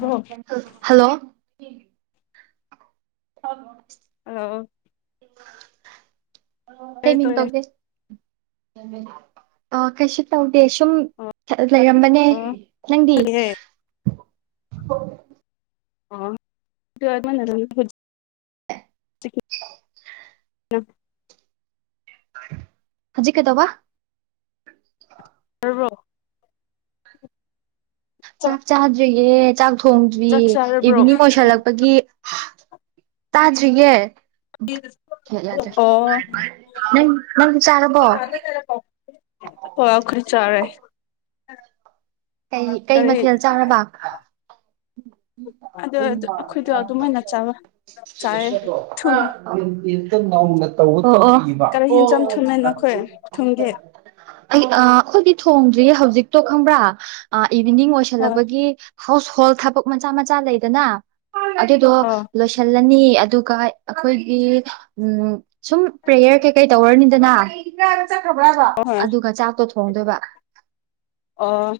ꯍ ꯍꯜꯂꯣ ꯍ ꯍ ꯑ ꯀꯩ ꯃꯤ ꯇꯧꯋꯦ ꯇꯧꯒꯦ ꯑ ꯀ ꯇ ꯗ ꯁꯨꯝ ꯑꯣ ꯂꯩꯔꯝꯕꯅꯦ ꯅꯪꯗꯤ ꯍꯦ ꯍ ꯑꯣ ꯑꯗꯨꯃꯅꯔ ꯆꯞ ꯍꯧꯖꯤ ꯀꯩꯗ ꯋꯥ ꯔꯣ ꯆꯥꯛ ꯆꯥꯗ꯭ꯔꯤꯌꯦ ꯆꯥꯛ ꯆꯥꯛ ꯊꯣꯡꯗ꯭ꯔꯤꯌꯦ ꯆꯥꯔꯕ꯭ꯔꯣ ꯑꯣ ꯏꯚꯤꯅꯤꯡ ꯑꯣꯏꯁꯜꯂꯛꯄꯒꯤ ꯇꯥꯖꯔꯤꯉꯦ ꯎ ꯌꯥꯗ꯭ꯔꯦ ꯅꯪ ꯅꯪꯗꯤ ꯆꯥꯔꯕꯣ ꯍꯣꯏ ꯑꯈꯔꯤ ꯆꯥꯔꯦ ꯀꯩ ꯀꯩ ꯀꯔꯤ ꯃꯊꯦꯜ ꯆꯥꯔꯕ [inaudible] ꯑꯗꯨ ꯑꯩꯈꯣꯏꯗꯣ ꯉꯕ ꯑꯗꯨꯃꯥꯏꯅ ꯆꯥꯕ ꯆꯥꯏꯌꯦ ꯊꯨꯅ ꯀꯔꯤ ꯍꯦꯟꯖꯥꯡ ꯊꯨꯅ ꯅꯈꯣꯏ ꯊꯨꯡꯒꯦ ꯑꯩꯈꯣꯏ ꯊꯣꯡꯗ꯭ꯔꯤ ꯍꯧꯖꯤꯛꯇꯣ ꯈꯪꯕ꯭ꯔꯥ ꯏꯚꯤꯅꯤꯡ ꯍꯣꯏ ꯑꯣꯏꯁꯜꯂꯛꯄꯒꯤ ꯍꯥꯎꯁ ꯍꯣꯜ ꯊꯕꯛ ꯃꯆꯥ ꯃꯆꯥ ꯂꯩꯗꯅ ꯑꯗꯨꯗꯣ ꯑꯣ ꯂꯣꯏꯁꯤꯜꯂꯅꯤ ꯑꯗꯨꯒ ꯑꯩꯈꯣꯏꯒꯤ ꯎ ꯁꯨꯝ ꯄ꯭ꯔꯦꯌꯔ ꯀꯩꯀꯩ ꯇꯧꯔꯅꯤꯗꯅ ꯈ꯭ꯔꯕ ꯍꯣꯏ ꯑꯗꯨꯒ ꯆꯥꯛꯇꯣ ꯊꯣꯡꯗꯣꯏꯕ ꯑꯣ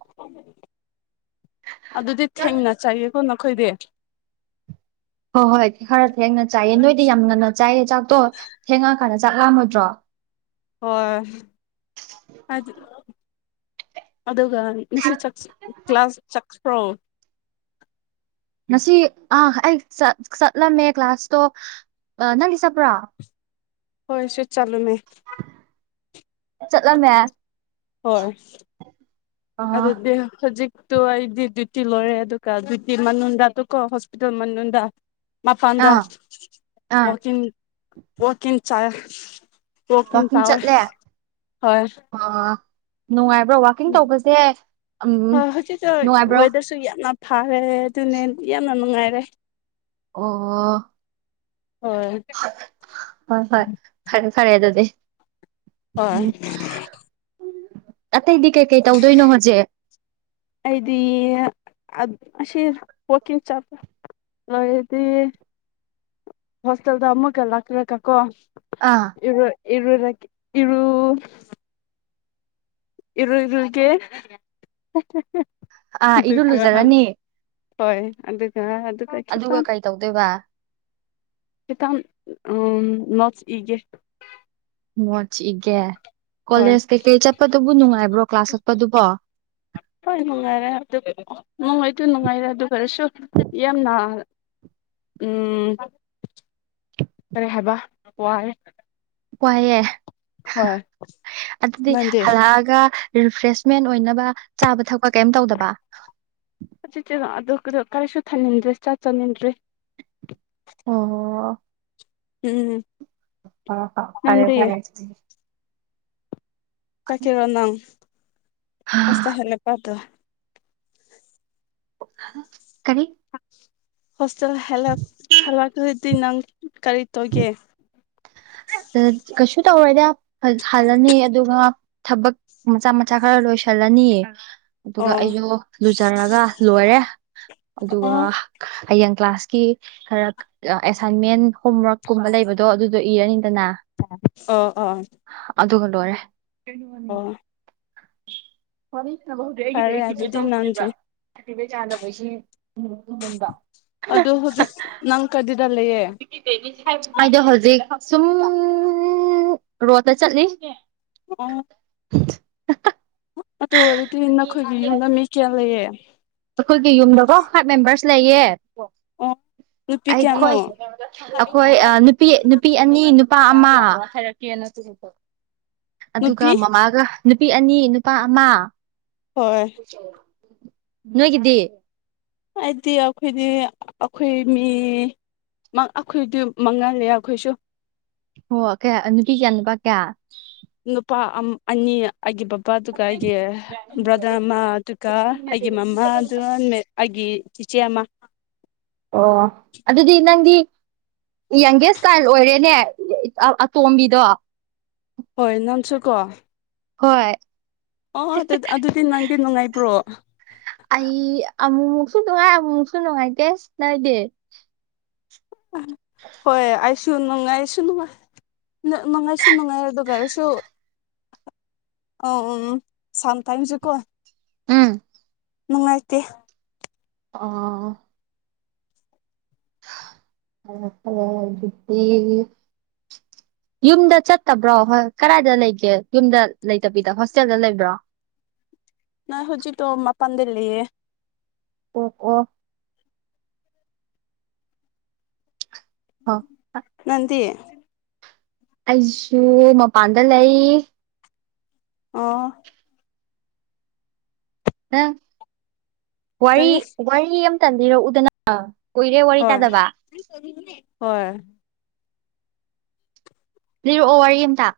ꯑꯗꯨꯗꯤ ꯊꯦꯡꯅ ꯆꯥꯏꯒꯦꯀꯣ ꯈꯣꯏꯗꯦ ꯍꯣꯏ ꯍꯣꯏ ꯈꯔ ꯊꯦꯡꯅ ꯆꯥꯏꯑ ꯅꯣꯏꯗꯤ ꯌꯥꯝ ꯉꯟꯅ ꯆꯥꯏꯌꯦ ꯆ ꯆꯥꯛꯇꯣ ꯊꯦꯡꯉꯛ ꯀꯥꯟꯗ ꯆꯥꯛ ꯌꯥꯝꯃꯗ꯭ꯔꯣ ꯍ ꯑ ꯑꯗꯨꯒ ꯁꯤ ꯀ꯭ꯂꯥꯁ ꯆꯠꯈ꯭ꯔꯣ ꯉꯁꯤ ꯑ ꯑꯩ ꯆꯠꯂꯝꯃꯦ ꯀ꯭ꯂꯥꯁꯇꯣ ꯑ ꯅꯪ ꯆꯄ꯭ꯔꯥ ꯍꯣꯏ ꯁꯤꯠ ꯆꯥꯂꯨꯅꯦ ꯆꯠꯂꯝꯃꯦ ꯍꯣꯏ ꯑ ꯑꯥ ꯑꯗꯨꯗꯤ ꯍꯧꯖꯤꯛ ꯇꯨ ꯑꯩꯗꯤ ꯗ꯭ꯌꯨꯇꯤ ꯂꯣꯏꯔꯦ ꯑꯗꯨꯒ ꯗ꯭ꯌꯨꯇꯤ ꯃꯅꯨꯡꯗꯗ ꯇꯀꯣ ꯍꯣꯁꯄꯤꯇꯥꯜ ꯃꯅꯨꯡꯗ ꯃꯄꯗ ꯑꯥ ꯑꯣ ꯑꯣꯀ ꯆ ꯀꯣꯀꯤꯟ ꯋꯥꯛꯀꯤꯡ ꯇꯋꯔ ꯆꯠꯂꯦ ꯍꯣꯏ ꯑ ꯅꯨꯡꯉꯥꯏꯕ꯭ꯔꯣ ꯋꯥꯛꯀꯤꯡ ꯇꯧꯕꯁꯦ ꯎꯝ ꯅꯨꯡꯉꯥꯏꯕ꯭ꯔꯣ ꯍꯧꯖꯤꯦꯋꯗꯔꯁꯨ ꯌꯥꯝꯅ ꯐꯥꯔꯦ ꯑꯗꯨꯅꯦ ꯌꯥꯝꯅ ꯅꯨꯡꯉꯥꯏꯔꯦ ꯑꯣ ꯍꯣꯏ ꯍꯣꯏ ꯍꯣꯏ ꯐꯔꯦ ꯐꯔꯦ ꯑꯗꯨꯗꯤ ꯍꯣꯢ ꯎꯝ ꯑꯇꯩꯗꯤ ꯀꯩꯀꯩ ꯇꯧꯗꯣꯏꯅꯣ ꯍꯧꯖꯤꯛ ꯑꯩꯗꯤ ꯑꯁꯤꯁ ꯍꯀꯤꯡ ꯆꯥꯄ ꯍꯣꯏꯗꯤ ꯍꯣꯁꯇꯦꯜꯗ ꯑꯃꯛꯀ ꯂꯥꯛꯈ꯭ꯔꯦꯒꯀꯣ ꯑꯥ ꯏꯔ ꯏꯔꯔ ꯏꯔ ꯏꯔꯣ ꯏꯔꯒꯦ ꯑꯥ ꯏꯔ ꯂꯨꯖꯔꯅꯤ ꯍꯣꯏ ꯑꯗꯨꯒ ꯑꯗꯨꯒ ꯑꯗꯨꯒꯈꯤꯄꯥꯝ ꯀꯩ ꯇꯧꯗꯣꯏꯕ ꯆꯀꯥꯟ ꯅꯣꯆ ꯏꯒꯦ ꯆꯤꯒꯦ ꯍꯣꯏ ꯀꯣꯂꯦꯖ ꯀꯩꯀꯩ ꯆꯠꯄꯗꯨꯕꯨ ꯅꯨꯡꯉꯥꯏꯕ꯭ꯔꯣ ꯀ꯭ꯂꯥꯁ ꯆꯠꯄꯗꯨꯕꯣ ꯍꯣꯏ ꯅꯨꯡꯉꯥꯏꯔꯦ ꯑꯗꯨ ꯅꯨꯡꯉꯥꯏꯇ ꯅꯨꯡꯉꯥꯏꯔꯦ ꯑꯗꯨ ꯈꯔꯁꯨ ꯌꯥꯝꯅ ꯎꯝ ꯐꯔꯦ ꯍꯥꯏꯕ ꯋꯥꯔꯦ ꯋꯥꯏꯌꯦ ꯍꯣꯏ ꯑꯗꯨꯗꯤ ꯅꯪꯗꯤ ꯍꯜꯂꯛꯑꯒ ꯔꯤꯐ꯭ꯔꯦꯁꯃꯦꯟ ꯑꯣꯏꯅꯕ ꯆꯥꯕ ꯊꯛꯄ ꯀꯩꯝ ꯇꯧꯗꯕ ꯆꯦ ꯀꯔꯤꯁꯨ ꯊꯝꯅꯤꯡꯟꯗ꯭ꯔꯦꯥꯛ ꯆꯥꯅꯤꯡꯟꯗ꯭ꯔꯦ ꯑꯣ ꯎꯝ ꯍ ꯍ ꯐꯔꯦ ꯅꯪꯗꯤ ꯐꯔꯦ ꯆꯀꯔ ꯅꯥꯡ ꯍꯁ ꯍꯦꯂꯦ ꯄꯗ ꯀꯔꯤ ꯍꯣꯁꯇꯦꯜ ꯍꯜꯂꯛꯄꯗꯤ ꯅꯪ ꯀꯔꯤ ꯇꯧꯒꯦ ꯀꯩꯁꯨ ꯇꯧꯔꯗ ꯍꯜꯂꯅꯤ ꯑꯗꯨꯒ ꯊꯕꯛ ꯃꯆꯥ ꯃꯆꯥ ꯈꯔ ꯂꯣꯏꯁꯜꯂꯅꯤꯌꯦ ꯑꯗꯨꯒ ꯑꯣ ꯑꯩꯁꯨ ꯂꯨꯖꯔꯒ ꯂꯣꯏꯔꯦ ꯑꯗꯨꯒ ꯑꯣ ꯍꯌꯦꯡ ꯀ꯭ꯂꯥꯁꯀꯤ ꯈꯔ ꯑꯦꯁꯥꯏꯟꯃꯦꯟ ꯍꯣꯝꯋꯔꯛꯀꯨꯝꯕ ꯂꯩꯕꯗꯣ ꯑꯗꯨꯗꯣ ꯏꯔꯅꯤ ꯑ ꯑ ꯂꯔꯦ ꯑꯣ ꯍꯅꯤ [inaudible] ꯆꯠꯅꯕ ꯍꯧꯗꯤ ꯑꯩꯒꯤꯗꯤ ꯐꯔꯦ ꯑꯩꯛꯇꯤꯕꯦ ꯑꯗꯨꯗꯤ ꯇꯧꯗ꯭ꯔꯤꯕ꯭ꯔꯥ ꯅꯪꯁꯦ ꯑꯦꯛꯇꯤꯕꯦ ꯆꯥꯗꯅꯕꯩꯁꯤꯗ ꯑꯗꯨ ꯍꯧꯖꯤꯛ ꯅꯪ ꯀ ꯗꯨꯗ ꯑꯩꯗꯣ ꯍꯧꯖꯤꯛ ꯁꯨꯝ ꯔꯣꯠꯇ ꯆꯠꯂꯤ ꯎꯝ [unintelligible] ꯑꯗꯨ ꯑꯣꯏꯔꯗꯤ ꯅꯈꯣꯏꯒꯤ ꯌꯨꯝꯗ ꯃꯤ ꯀꯌꯥ ꯂꯩꯌꯦ ꯑꯈꯣꯏꯒꯤ ꯌꯨꯝꯗꯀꯣ ꯐꯥꯏꯚ ꯃꯦꯝꯕꯔꯁ ꯂꯩꯌꯦ ꯑꯣ ꯅꯨꯄꯤ ꯀꯌꯥꯅꯣ ꯑꯩꯈꯣꯏ ꯑꯈꯣꯏ ꯑ ꯅꯨꯄꯤ ꯅꯨꯄꯤ ꯑꯅꯤ ꯅꯨꯄꯥ ꯑꯃ ꯍꯥꯏꯔꯛꯀꯦ ꯑꯗꯨꯒ ꯅꯨꯄꯤ ꯃꯃꯥꯒ ꯅꯨꯄꯤ ꯑꯅꯤ ꯅꯨꯄꯥ ꯑꯃ ꯍꯣꯏ ꯅꯣꯏꯒꯤꯗꯤ ꯑꯩꯗꯤ ꯑꯈꯣꯏꯗꯤ ꯑꯈꯣꯏ ꯃꯤ ꯃꯪ ꯑꯩꯈꯣꯏꯗꯤ ꯃꯥꯡꯉꯥꯅꯦ ꯑꯩꯈꯣꯏꯁꯨ ꯑꯣ ꯀꯌꯥ ꯅꯨꯄꯤ ꯀꯌꯥ ꯅꯨꯄꯥ ꯀꯌꯥ ꯅꯨꯄꯥ ꯑꯅꯤ ꯑꯩꯒꯤ ꯕꯕꯥꯗꯨꯒ ꯑꯩꯒꯤ ꯕ꯭ꯔꯗꯔ ꯑꯃꯗꯨꯒ ꯑꯩꯒꯤ ꯃꯃꯥ ꯑꯗꯨꯒ ꯑꯩꯒꯤ ꯆꯤꯆꯦ ꯑꯃ ꯑꯣ ꯑꯗꯨꯗꯤ ꯅꯪꯗꯤ ꯌꯪꯒꯦꯁ ꯆꯥꯏꯜ ꯑꯣꯏꯔꯦꯅꯦ ꯑꯇꯣꯝꯕꯤꯗꯣ ꯍꯣꯏ ꯅꯪꯁꯨ ꯀꯣ ꯍꯣꯏ ꯑꯣ ꯑꯗꯨ ꯑꯗꯨꯗꯤ ꯅꯪꯗꯤ ꯅꯨꯡꯉꯥꯏꯕ꯭ꯔꯣ ꯑꯩ ꯑꯃꯨꯛꯃꯨꯛꯁꯨ ꯅꯨꯡꯉꯥꯏ ꯑꯃꯨꯛꯃꯨꯛꯁꯨ ꯅꯨꯡꯉꯥꯏꯇꯦꯁ ꯅꯪꯗꯤ ꯍꯣꯏ ꯑꯥꯏꯁꯨ ꯅꯨ ꯅꯨꯡꯉꯥꯏꯁꯨ ꯅꯨꯡꯉꯥꯏ ꯃꯅꯨꯡꯉꯥꯏꯁꯨ ꯅꯨꯡꯉꯥꯏꯔ ꯑꯗꯨꯗꯨ ꯀꯔꯁꯨꯣ ꯑꯧ ꯎꯝ ꯎꯝ ꯁꯝꯇꯥꯏꯝꯁꯨꯀꯣ ꯎꯝ ꯅꯨꯡꯉꯥꯏꯇꯦ ꯑꯣ ꯐꯔꯦ ꯐꯔꯦ ꯑꯗꯨꯗꯤ ꯌꯨꯝꯗ ꯆꯠꯇꯕ꯭ꯔꯣ ꯍꯣꯏ ꯀꯔꯥꯏꯗ ꯂꯩꯒꯦ ꯌꯨꯝꯗ ꯂꯩꯇꯕꯤꯗ ꯍꯣꯁꯇꯦꯜꯗ ꯂꯩꯕ꯭ꯔꯣ [unintelligible] ꯅꯣꯏ ꯍꯧꯖꯤꯛꯛꯇꯣ ꯃꯄꯥꯟꯗ ꯂꯩꯌꯦ ꯑꯣ ꯑꯣ [unintelligible] ꯅꯪꯗꯤ ꯑꯩꯁꯨ ꯃꯄꯥꯟꯗ ꯂꯩ ꯑꯣ ꯑ ꯋꯥꯔꯤ ꯀꯔꯤ ꯋꯥꯔꯤ ꯑꯃꯇꯪ ꯂꯤꯔꯛꯎꯗꯅ ꯍꯣꯏ ꯍꯣꯏ ꯂꯤꯔꯛꯑꯣ ꯋꯥꯔꯤ ꯑꯝꯇ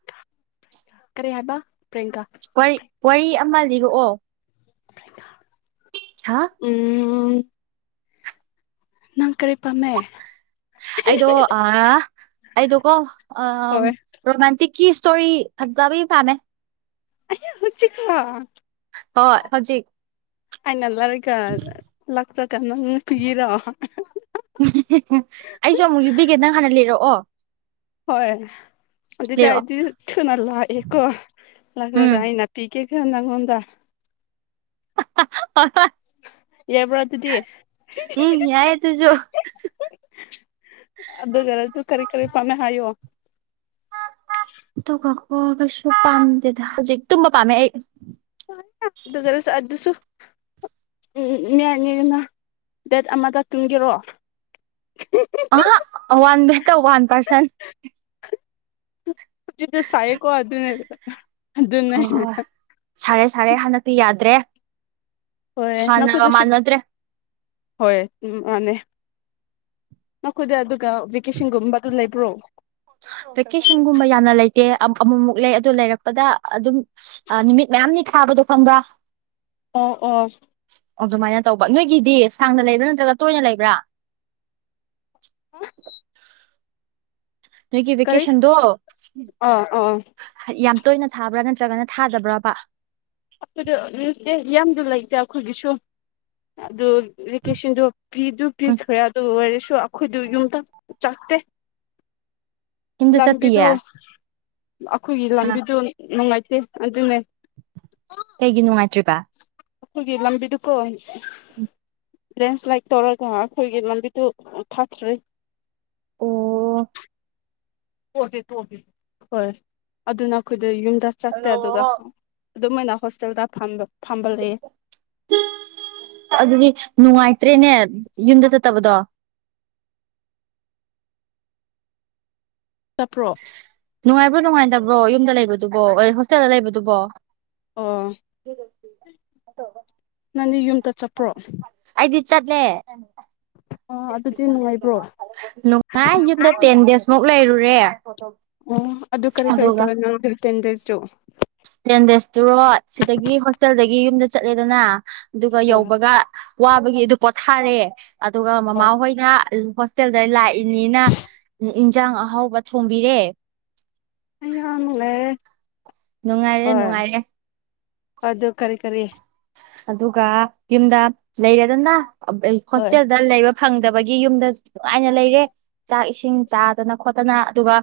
ꯀꯔꯦ ꯍꯥꯏꯕ ꯄ꯭ꯔꯦꯡꯀꯥ ꯋꯥꯔꯤ ꯋꯥꯔꯤ ꯑꯃ ꯂꯤꯔꯛꯑꯣ ꯍꯥ ꯎꯝ ꯅꯪ ꯀꯔꯤ ꯄꯥꯝꯃꯦ ꯑꯩꯗꯣ ꯑ ꯑꯩꯗꯀꯣ ꯑ ꯍꯣꯏ ꯔꯣꯃꯥꯟꯇꯤꯛ ꯀꯤ ꯏꯁꯇꯣꯔꯤ ꯐꯖꯕꯩ ꯄꯥꯝꯃꯦ ꯑꯌꯥ ꯍꯨꯖꯤꯛꯔꯣ ꯍꯣꯏ ꯍꯧꯖꯤꯛ ꯑꯩꯅ ꯂꯥꯏꯔꯤꯛꯀ ꯂꯥꯛꯄ꯭ꯔꯒ ꯅꯪ ꯄꯤꯕꯤꯔꯣꯑꯣ ꯑꯩꯁꯨ ꯑꯃꯨꯛ ꯌꯕꯤꯒꯦ ꯅꯪ ꯍꯥꯟꯅ ꯂꯩꯔꯛꯑꯣ ꯍꯣꯏ ꯑꯗꯨ ꯑꯗꯨꯗꯤ ꯂꯤꯔꯛꯑꯣ ꯍꯥꯏꯗꯤ ꯊꯨꯅ ꯂꯛꯑꯦꯀꯣ ꯂꯥꯛꯂꯒ ꯎꯝ ꯑꯩꯅꯅꯥ ꯄꯤꯒꯦ ꯈꯔ ꯅꯪꯉꯣꯟꯗ [unintelligible] ꯌꯥꯕ꯭ꯔꯥ ꯑꯗꯨꯗꯤ ꯎꯝ ꯌꯥꯏ ꯇꯁꯨ ꯑꯗꯨꯔ ꯑꯗꯨ ꯀꯔꯤ ꯀꯔꯤ ꯄꯥꯝꯃꯦ ꯍꯥꯏꯌꯣ ꯀꯣ ꯀꯩꯁꯨ ꯄꯥꯝꯗꯦꯗ ꯍꯧꯖꯤꯛ ꯇꯨꯝꯕ ꯄꯥꯝꯃꯦ ꯑꯩ ꯑꯗꯨ ꯀꯂꯁꯨ ꯑꯗꯨꯁꯨ ꯎꯝ ꯃꯅꯦꯅ ꯗꯦꯠ ꯑꯃꯗ ꯇꯨꯝꯒꯦꯔꯛꯑꯣ ꯑ ꯋꯥꯟꯦꯇꯔ ꯋꯥꯟ ꯄꯔꯁꯟ ꯍꯧꯖꯤꯗ ꯁꯥꯏꯀꯣ ꯑꯗꯨꯅꯦ ꯑꯗꯨ ꯑꯗꯨꯅ ꯍꯣꯏ ꯍꯣꯏ ꯁꯥꯔꯦ ꯁꯥꯔꯦ ꯍꯟꯗꯛꯇꯤ ꯌꯥꯗ꯭ꯔꯦ ꯍꯣꯏ ꯅꯈꯣꯏ ꯍꯥꯟꯅꯒ ꯑꯗꯨꯁꯨ ꯃꯥꯟꯅꯗ꯭ꯔꯦ ꯍꯣꯏ ꯎ ꯃꯥꯅꯦ ꯅꯈꯣꯏꯗ ꯑꯗꯨꯒ ꯚꯦꯀꯦꯁꯟꯒꯨꯝꯕꯒ ꯂꯩꯕ꯭ꯔꯣ ꯚꯦꯀꯦꯁꯟꯒꯨꯝꯕ ꯌꯥꯝꯅ ꯂꯩꯇꯦ ꯑꯃꯃꯨꯛ ꯂꯩ ꯑꯗꯨ ꯂꯩꯔꯛꯄꯗ ꯑꯗꯨꯝ ꯅꯨꯃꯤꯠ ꯀꯌꯥꯝꯅꯤ ꯊꯥꯕꯗꯣ ꯈꯪꯕ꯭ꯔꯥ ꯑꯣ ꯑꯣ ꯑꯗꯨꯃꯥꯏꯅ ꯇꯧꯕ ꯅꯣꯏꯒꯤꯗꯤ ꯁꯥꯡꯅ ꯂꯩꯕ꯭ꯔꯥ ꯅꯠꯇ꯭ꯔꯒ ꯇꯣꯏꯅ ꯂꯩꯕ꯭ꯔꯥ ꯅꯣꯏꯒꯤ ꯀꯔꯤ ꯚꯦꯀꯦꯁꯟꯗꯣ ꯑꯥ ꯑꯥ ꯌꯥꯝ ꯇꯣꯏꯅ ꯊꯥꯕ꯭ꯔꯥ ꯅꯠꯇ꯭ꯔꯒꯅ ꯊꯥꯗꯕ꯭ꯔꯕ ꯑꯩꯈꯣꯏꯗꯇꯦ ꯌꯥꯝꯁꯨ ꯂꯩꯇꯦ ꯑꯩꯈꯣꯏꯒꯤꯁꯨ ꯑꯗꯨ ꯏꯔꯤꯀꯦꯁꯟꯗꯣ ꯄꯤꯗꯨ ꯎꯝ ꯄꯤꯈ꯭ꯔꯦ ꯑꯗꯨ ꯑꯣꯏꯔꯁꯨ ꯑꯩꯈꯣꯏꯗꯨ ꯌꯨꯝꯗ ꯆꯠꯇꯦ ꯌꯨꯝꯗ ꯂꯝꯕꯤꯗꯨ ꯆꯠꯇꯤꯌꯦ ꯑꯩꯈꯣꯏꯒꯤ ꯑ ꯂꯥꯡꯕꯤꯗꯨ ꯅꯨꯡꯉꯥꯏꯇꯦ ꯑꯗꯨꯅꯦ ꯀꯩꯒꯤ ꯅꯨꯡꯉꯥꯏꯇ꯭ꯔꯤꯕ ꯑꯒꯤ ꯂꯝꯕꯤꯗꯨꯀꯣ ꯍꯥꯏꯁꯤ ꯎꯝ ꯂꯦꯟꯁ꯭ꯂꯥꯏꯠ ꯇꯧꯔꯒ ꯑꯩꯈꯣꯏꯒꯤ ꯂꯝꯕꯤꯗꯨ ꯊꯥꯊꯔꯤ ꯑꯣ ꯣꯕꯤ ꯇꯣꯕꯤ ꯍꯣꯏ ꯑꯗꯨꯅ ꯑꯩꯈꯣꯏꯗ ꯌꯨꯝꯗ ꯆꯠꯇꯦ ꯑꯗꯨꯒ ꯑꯗꯨꯝꯥꯏꯅ ꯍꯣꯁꯇꯦꯜꯗ ꯐꯝꯕ ꯐꯝꯕ ꯂꯩꯌꯦ ꯑꯗꯨꯗꯤ ꯅꯨꯡꯉꯥꯏ ꯆꯠꯇ꯭ꯔꯦꯅꯦ ꯌꯨꯝꯗ ꯆꯠꯇꯕꯗꯣ ꯆꯠꯄ꯭ꯔꯣ ꯅꯨꯡꯉꯥꯏꯕ꯭ꯔꯣ ꯅꯨꯡꯉꯥꯏꯇꯕ꯭ꯔꯣ ꯌꯨꯝꯗ ꯂꯩꯕꯗꯨꯕꯣ ꯍꯣꯁꯇꯦꯜꯗ ꯂꯩꯕꯗꯨꯕꯣ ꯑ ꯍꯗꯣ ꯅꯪꯗꯤ ꯌꯨꯝꯗ ꯆꯠꯄ꯭ꯔꯣ ꯆꯠꯅꯦ ꯑꯣ ꯑꯗꯨꯗꯤ ꯅꯨꯡꯉꯥꯏꯕ꯭ꯔꯣ ꯅꯨꯡꯉꯥꯏ ꯌꯨꯝꯗ ꯇꯦꯟ ꯗꯦꯖꯃꯨꯛ ꯂꯩꯔꯨꯔꯦ ꯑꯣ ꯑꯗꯨ ꯀꯔꯤ ꯀꯔꯤ ꯑꯗꯨꯒ ꯇꯧ ꯅ ꯇꯦꯟ ꯗꯦꯖꯣ ꯇꯦꯟ ꯗꯦꯖꯇꯨꯔꯣ ꯁꯤꯗꯒꯤ ꯍꯣꯁꯇꯦꯜꯗꯒꯤ ꯌꯨꯝꯗ ꯆꯠꯂꯦꯗꯅ ꯑꯗꯨꯒ ꯍꯣꯏ ꯌꯧꯕꯒ ꯋꯥꯕꯒꯤ ꯑꯗꯨ ꯄꯣꯊꯥꯔꯦ ꯑꯗꯨꯒ ꯍꯣꯏ ꯃꯃꯥꯍꯣꯏꯅ ꯍꯣꯁꯇꯦꯜꯗ ꯂꯥꯛꯏꯅꯤꯅ ꯏꯟꯁꯥꯡ ꯑꯍꯥꯎꯕ ꯊꯣꯡꯕꯤꯔꯦ ꯑꯂꯦ ꯅꯨꯡꯉꯥꯏꯔꯦ ꯅꯨꯡꯉꯥꯏꯔꯦ ꯑꯗ ꯀꯔꯤ ꯀꯔꯤ ꯑꯗꯨꯒ ꯌꯨꯝꯗ ꯂꯩꯔꯦꯗꯅ ꯍꯣꯏ ꯍꯣꯁꯇꯦꯜꯗ ꯂꯩꯕ ꯐꯪꯗꯕꯒꯤ ꯌꯨꯝꯗ ꯅꯨꯡꯉꯥꯏꯅ ꯂꯩꯔꯦ ꯆꯥꯛ ꯏꯁꯤꯡ ꯆꯥꯗꯅ ꯈꯣꯠꯇꯅ ꯑꯗꯨꯒ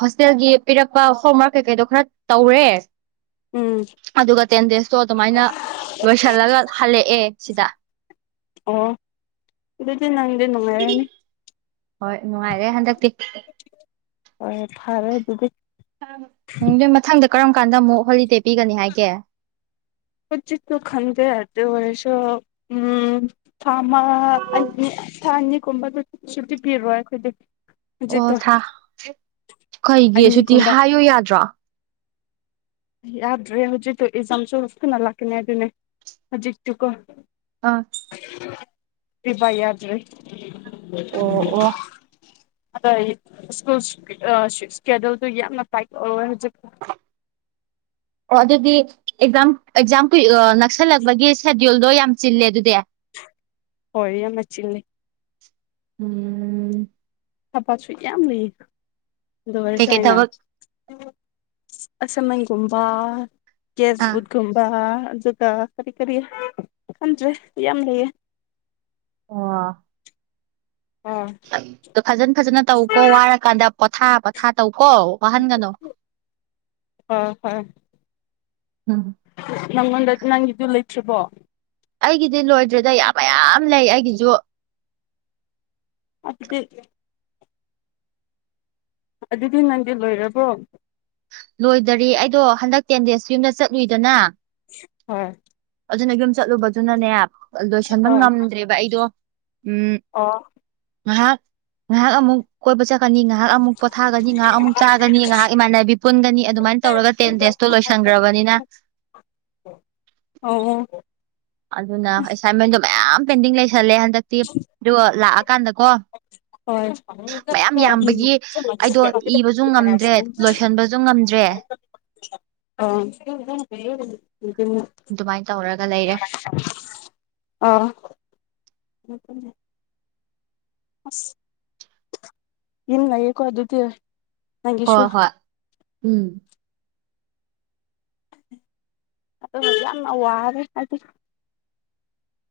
ꯍꯣꯁꯇꯦꯜꯒꯤ ꯄꯤꯔꯛꯄ ꯍꯣꯝꯋꯥꯔꯛ ꯀꯩꯀꯩꯗꯣ ꯈꯔ ꯇꯧꯔꯦ ꯎꯝ ꯑꯗꯨꯒ ꯇꯦꯟ ꯗꯦꯖꯇꯣ ꯑꯗꯨꯃꯥꯏꯅ ꯤꯁꯜꯂꯒ ꯍꯜꯂꯛꯑꯦ ꯁꯤꯗ ꯑꯣ ꯑꯗꯨꯗꯤ ꯅꯪꯗꯤ ꯅꯨꯡꯉꯥꯏꯔꯅꯤ ꯍꯣꯏ ꯅꯨꯡꯉꯥꯏꯔꯦ ꯍꯟꯗꯛꯇꯤ ꯍ ꯊꯔ ꯑꯗꯨꯕ ꯅꯣꯏ ꯃꯊꯪꯗ ꯀꯔꯝ ꯀꯥꯟꯗ ꯑꯃꯨꯛ ꯍꯣꯂꯤꯗꯦ ꯄꯤꯒꯅꯤ ꯍꯥꯏꯒꯦ ꯈꯨꯖꯤꯁꯨꯨ ꯈꯟꯗꯦ ꯑꯗꯨ ꯑꯗꯨ ꯑꯣꯏꯔꯁ ꯎꯝ ꯊꯥ ꯑꯃ ꯑꯅꯤ ꯊꯥ ꯑꯅꯤꯒꯨꯝꯕꯗꯨ ꯁꯨ ꯄꯤꯕꯤꯔꯣ ꯑꯩꯈꯣꯏꯗꯗꯤ ꯑꯣ ꯁꯥ ꯀꯩꯒꯤ ꯁꯨꯇꯤ ꯑꯅꯤꯒꯨꯝꯕ ꯍꯥꯏꯌꯨ ꯌꯥꯗ꯭ꯔꯣ ꯌꯥꯗ꯭ꯔꯦ ꯍꯧꯖꯤꯛꯇꯣ ꯑꯦꯛꯖꯥꯝꯁꯨ ꯀꯅ ꯂꯥꯛꯀꯅꯤ ꯑꯗꯨꯅꯦ ꯍꯧꯖꯤꯛꯇꯤꯀꯣ ꯑꯥ ꯑꯗꯨꯔꯤꯚꯏ ꯌꯥꯗ꯭ꯔꯦ ꯑꯣ ꯑꯣ ꯑꯗ ꯁꯀꯨꯜ ꯏꯁꯀꯦꯗꯨꯜꯗꯨ ꯌꯥꯝꯅ ꯄꯥꯏꯛ ꯑꯣꯏ ꯍꯧꯖꯤꯛ [unintelligible] [unintelligible] ꯑꯣ ꯑꯗꯨꯗꯤ ꯑꯦꯛꯖꯥꯝ ꯑꯦꯛꯖꯥꯝ ꯀꯏ ꯅꯛꯁꯜꯂꯛꯄꯒꯤ ꯁꯦꯗ꯭ꯌꯨꯜꯗꯣ ꯌꯥꯝ ꯆꯤꯜꯂꯦ ꯑꯗꯨꯗꯤ [unintelligible] ꯍꯣꯏ ꯌꯥꯝꯅꯆꯤꯉꯦ ꯎꯝ ꯊꯄꯥꯁꯨꯨ ꯌꯥꯝ ꯂꯩ ꯗ ꯀꯩꯀꯩ ꯑꯣꯏꯔꯁꯥꯏꯅ ꯊꯕꯛ ꯑꯁꯃꯟꯒꯨꯝꯕ ꯀꯦꯁ ꯑꯥ ꯐꯨꯠꯒꯨꯝꯕ ꯑꯗꯨꯒ ꯀꯔꯤ ꯀꯔꯤ ꯈꯟꯗ꯭ꯔꯦ ꯌꯥꯝ ꯂꯩꯌꯦ ꯑ ꯑꯥ ꯑꯣ ꯐꯖꯟ ꯐꯖꯅ ꯇꯧꯀꯣ ꯋꯥꯔꯀꯥꯟꯗ ꯄꯣꯊꯥ ꯄꯣꯊꯥ ꯇꯧ ꯀꯣ ꯋꯥꯍꯥꯟꯒꯅꯣ ꯍꯣꯏ ꯍꯣꯏ ꯎꯝ ꯅꯪꯉꯣꯟꯗ ꯅꯪꯒꯤꯗꯨ ꯂꯩꯇ꯭ꯔꯤꯕꯣ ꯑꯩꯒꯤꯗꯤ ꯂꯣꯏꯗ꯭ꯔꯦꯗ ꯌꯥꯝ ꯃꯌꯥꯝ ꯂꯩ ꯑꯩꯒꯤꯁꯨ ꯑꯗꯨꯗꯤ ꯑꯗꯨꯗꯤ ꯅꯪꯗꯤ ꯂꯣꯏꯔꯕꯣ ꯂꯣꯏꯗꯔꯤ ꯑꯩꯗꯣ ꯍꯟꯗꯛ ꯇꯦꯟ ꯗꯦꯖꯁꯨ ꯌꯨꯝꯗ ꯆꯠꯂꯨꯏꯗꯅ ꯍꯥ ꯑꯗꯨꯅ ꯌꯨꯝ ꯆꯠꯂꯨꯕꯗꯨꯅꯅꯦ ꯂꯣꯏꯁꯟꯕ ꯉꯝꯗ꯭ꯔꯦꯕ ꯑꯩꯗꯣ ꯎꯝ ꯑꯣ ꯉꯥꯏꯍꯥꯛ ꯉꯥꯏꯍꯥꯛ ꯑꯃꯨꯛ ꯀꯣꯏꯕ ꯆ ꯆꯥꯛꯀꯅꯤ ꯉꯥꯏꯍꯥꯛ ꯑꯃꯨꯛ ꯄꯣꯊꯥꯒꯅꯤ ꯉꯥꯏꯍꯥꯛ ꯑꯃꯨꯛ ꯆꯥꯒꯅꯤ ꯉꯥꯏꯍ ꯏꯃꯥꯟꯅꯕꯤ ꯄꯨꯟꯗꯅꯤ ꯑꯗꯨꯃꯥꯏꯅ ꯇꯧꯔꯒ ꯇꯦꯟ ꯗꯦꯖꯇꯣ ꯂꯣꯏꯁꯟꯈ꯭ꯔꯕꯅꯤꯅ ꯑꯣ ꯑꯗꯨꯅ ꯑꯦꯁꯥꯏꯟꯃꯦꯟꯗꯣ ꯃꯌꯥꯝ ꯄꯦꯟꯗꯤꯡ ꯂꯩꯁꯜꯂꯦ ꯍꯟꯗꯛꯇꯤ ꯑꯣ ꯂꯥꯛꯑꯀꯥꯟꯗꯀꯣ ꯍꯣꯏ ꯃꯌꯥꯝ ꯌꯥꯝꯕꯒꯤ ꯑꯩꯗꯣ ꯏꯕꯁꯨ ꯉꯝꯗ꯭ꯔꯦ ꯂꯣꯏꯁꯤꯟꯕꯁꯨ ꯉꯝꯗ꯭ꯔꯦ [unintelligible] ꯑ ꯑꯗꯨꯃꯥꯏꯅ ꯇꯧꯔꯒ ꯂꯩꯔꯦ ꯑꯥ ꯑꯗꯨ ꯑꯁ ꯏꯜ ꯌꯦꯀꯣꯋꯥ ꯑꯗꯨꯗꯤ ꯅꯪꯒꯤꯁꯨ ꯍꯣꯏ ꯍꯣꯏ ꯎꯝ ꯑ ꯌꯥꯝ ꯋꯥꯔꯦ ꯍꯥꯏꯗꯤ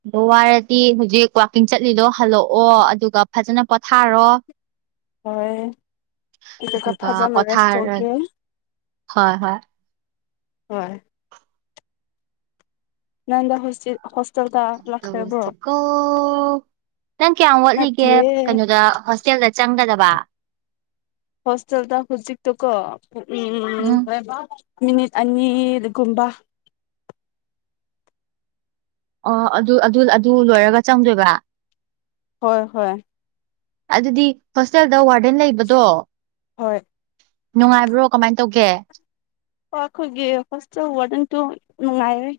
ꯑꯗꯨ ꯋꯥꯔꯗꯤ ꯍꯧꯖꯤꯛ ꯋꯥꯋꯥꯛꯀꯤꯡ ꯆꯠꯂꯤꯗꯣ ꯍꯜꯂꯛꯑꯣ ꯑꯗꯨꯒ ꯐꯖꯅ ꯄꯣꯊꯥꯔꯣ ꯍꯣꯏ ꯀꯣ ꯑꯗꯨꯒ ꯀꯊꯥꯖ ꯔꯦ ꯄꯣꯊꯥꯔ ꯁꯇꯣꯛꯦ ꯍꯣꯏ ꯍꯣꯏ ꯍꯣꯏ ꯅꯗ ꯍꯁ ꯍ ꯑ ꯇꯁꯤꯀꯣ ꯅꯪ ꯀꯌꯥꯝ ꯋꯥꯠꯂꯤꯒꯦ ꯅꯠꯇꯦ ꯀꯩꯅꯣꯗ ꯍꯣꯁꯇꯦꯜꯗ ꯆꯪꯒꯗꯕ ꯍꯣꯁꯇꯦꯜꯗ ꯍꯨꯖꯤꯛ ꯇ ꯀꯣ ꯎꯝ ꯃꯤꯅꯤꯠ ꯑꯅꯤꯒꯨꯝꯕ ꯑꯣ ꯑꯗꯨ ꯑꯗꯨ ꯂꯣꯏꯔꯒ ꯆꯪꯗꯣꯏꯕ ꯍꯣꯏ ꯍꯣꯏ ꯑꯗꯨꯗꯤ ꯍꯣꯁꯇꯦꯜꯗ ꯋꯥꯔꯗꯦꯟ ꯂꯩꯕꯗꯣ ꯍꯣꯏ ꯅꯨꯡꯉꯥꯏꯕ꯭ꯔꯣ ꯀꯃꯥꯏꯅ ꯇꯧꯒꯦ ꯍ ꯑꯩꯈꯣꯏꯒꯤ ꯍꯣꯁꯇꯦꯜ ꯋꯥꯔꯗꯟꯇꯣ ꯅꯨꯡꯉꯥꯏꯔꯦ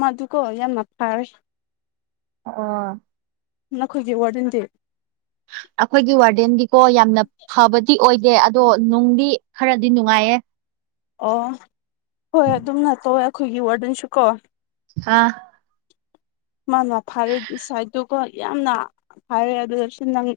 ꯃꯗꯨꯀꯣ ꯌꯥꯝꯅ ꯐꯔꯦ ꯑ ꯅꯈꯣꯏꯒꯤ ꯋꯥꯔꯗꯟꯗꯤ [inaudible] ꯑꯩꯈꯣꯏꯒꯤ ꯋꯥꯔꯗꯦꯟꯒꯤꯀꯣ ꯌꯥꯝꯅ ꯐꯕꯗꯤ ꯑꯣꯏꯗꯦ ꯑꯗꯣ ꯅꯨꯡꯗꯤ ꯈꯔꯗꯤ ꯅꯨꯡꯉꯥꯏꯌꯦ ꯑꯣ ꯍꯣꯏ ꯑꯗꯨꯝꯅ ꯇꯧꯋꯦ ꯑꯩꯈꯣꯏꯒꯤ ꯋꯥꯔꯗꯟꯁꯨ ꯀꯣ ꯍꯥꯥ ꯃꯥꯅ ꯐꯥꯔꯦ ꯁꯥꯏꯠꯇꯨꯒ ꯌꯥꯝꯅ ꯐꯔꯦ ꯑꯗꯨꯁꯨ ꯅꯪ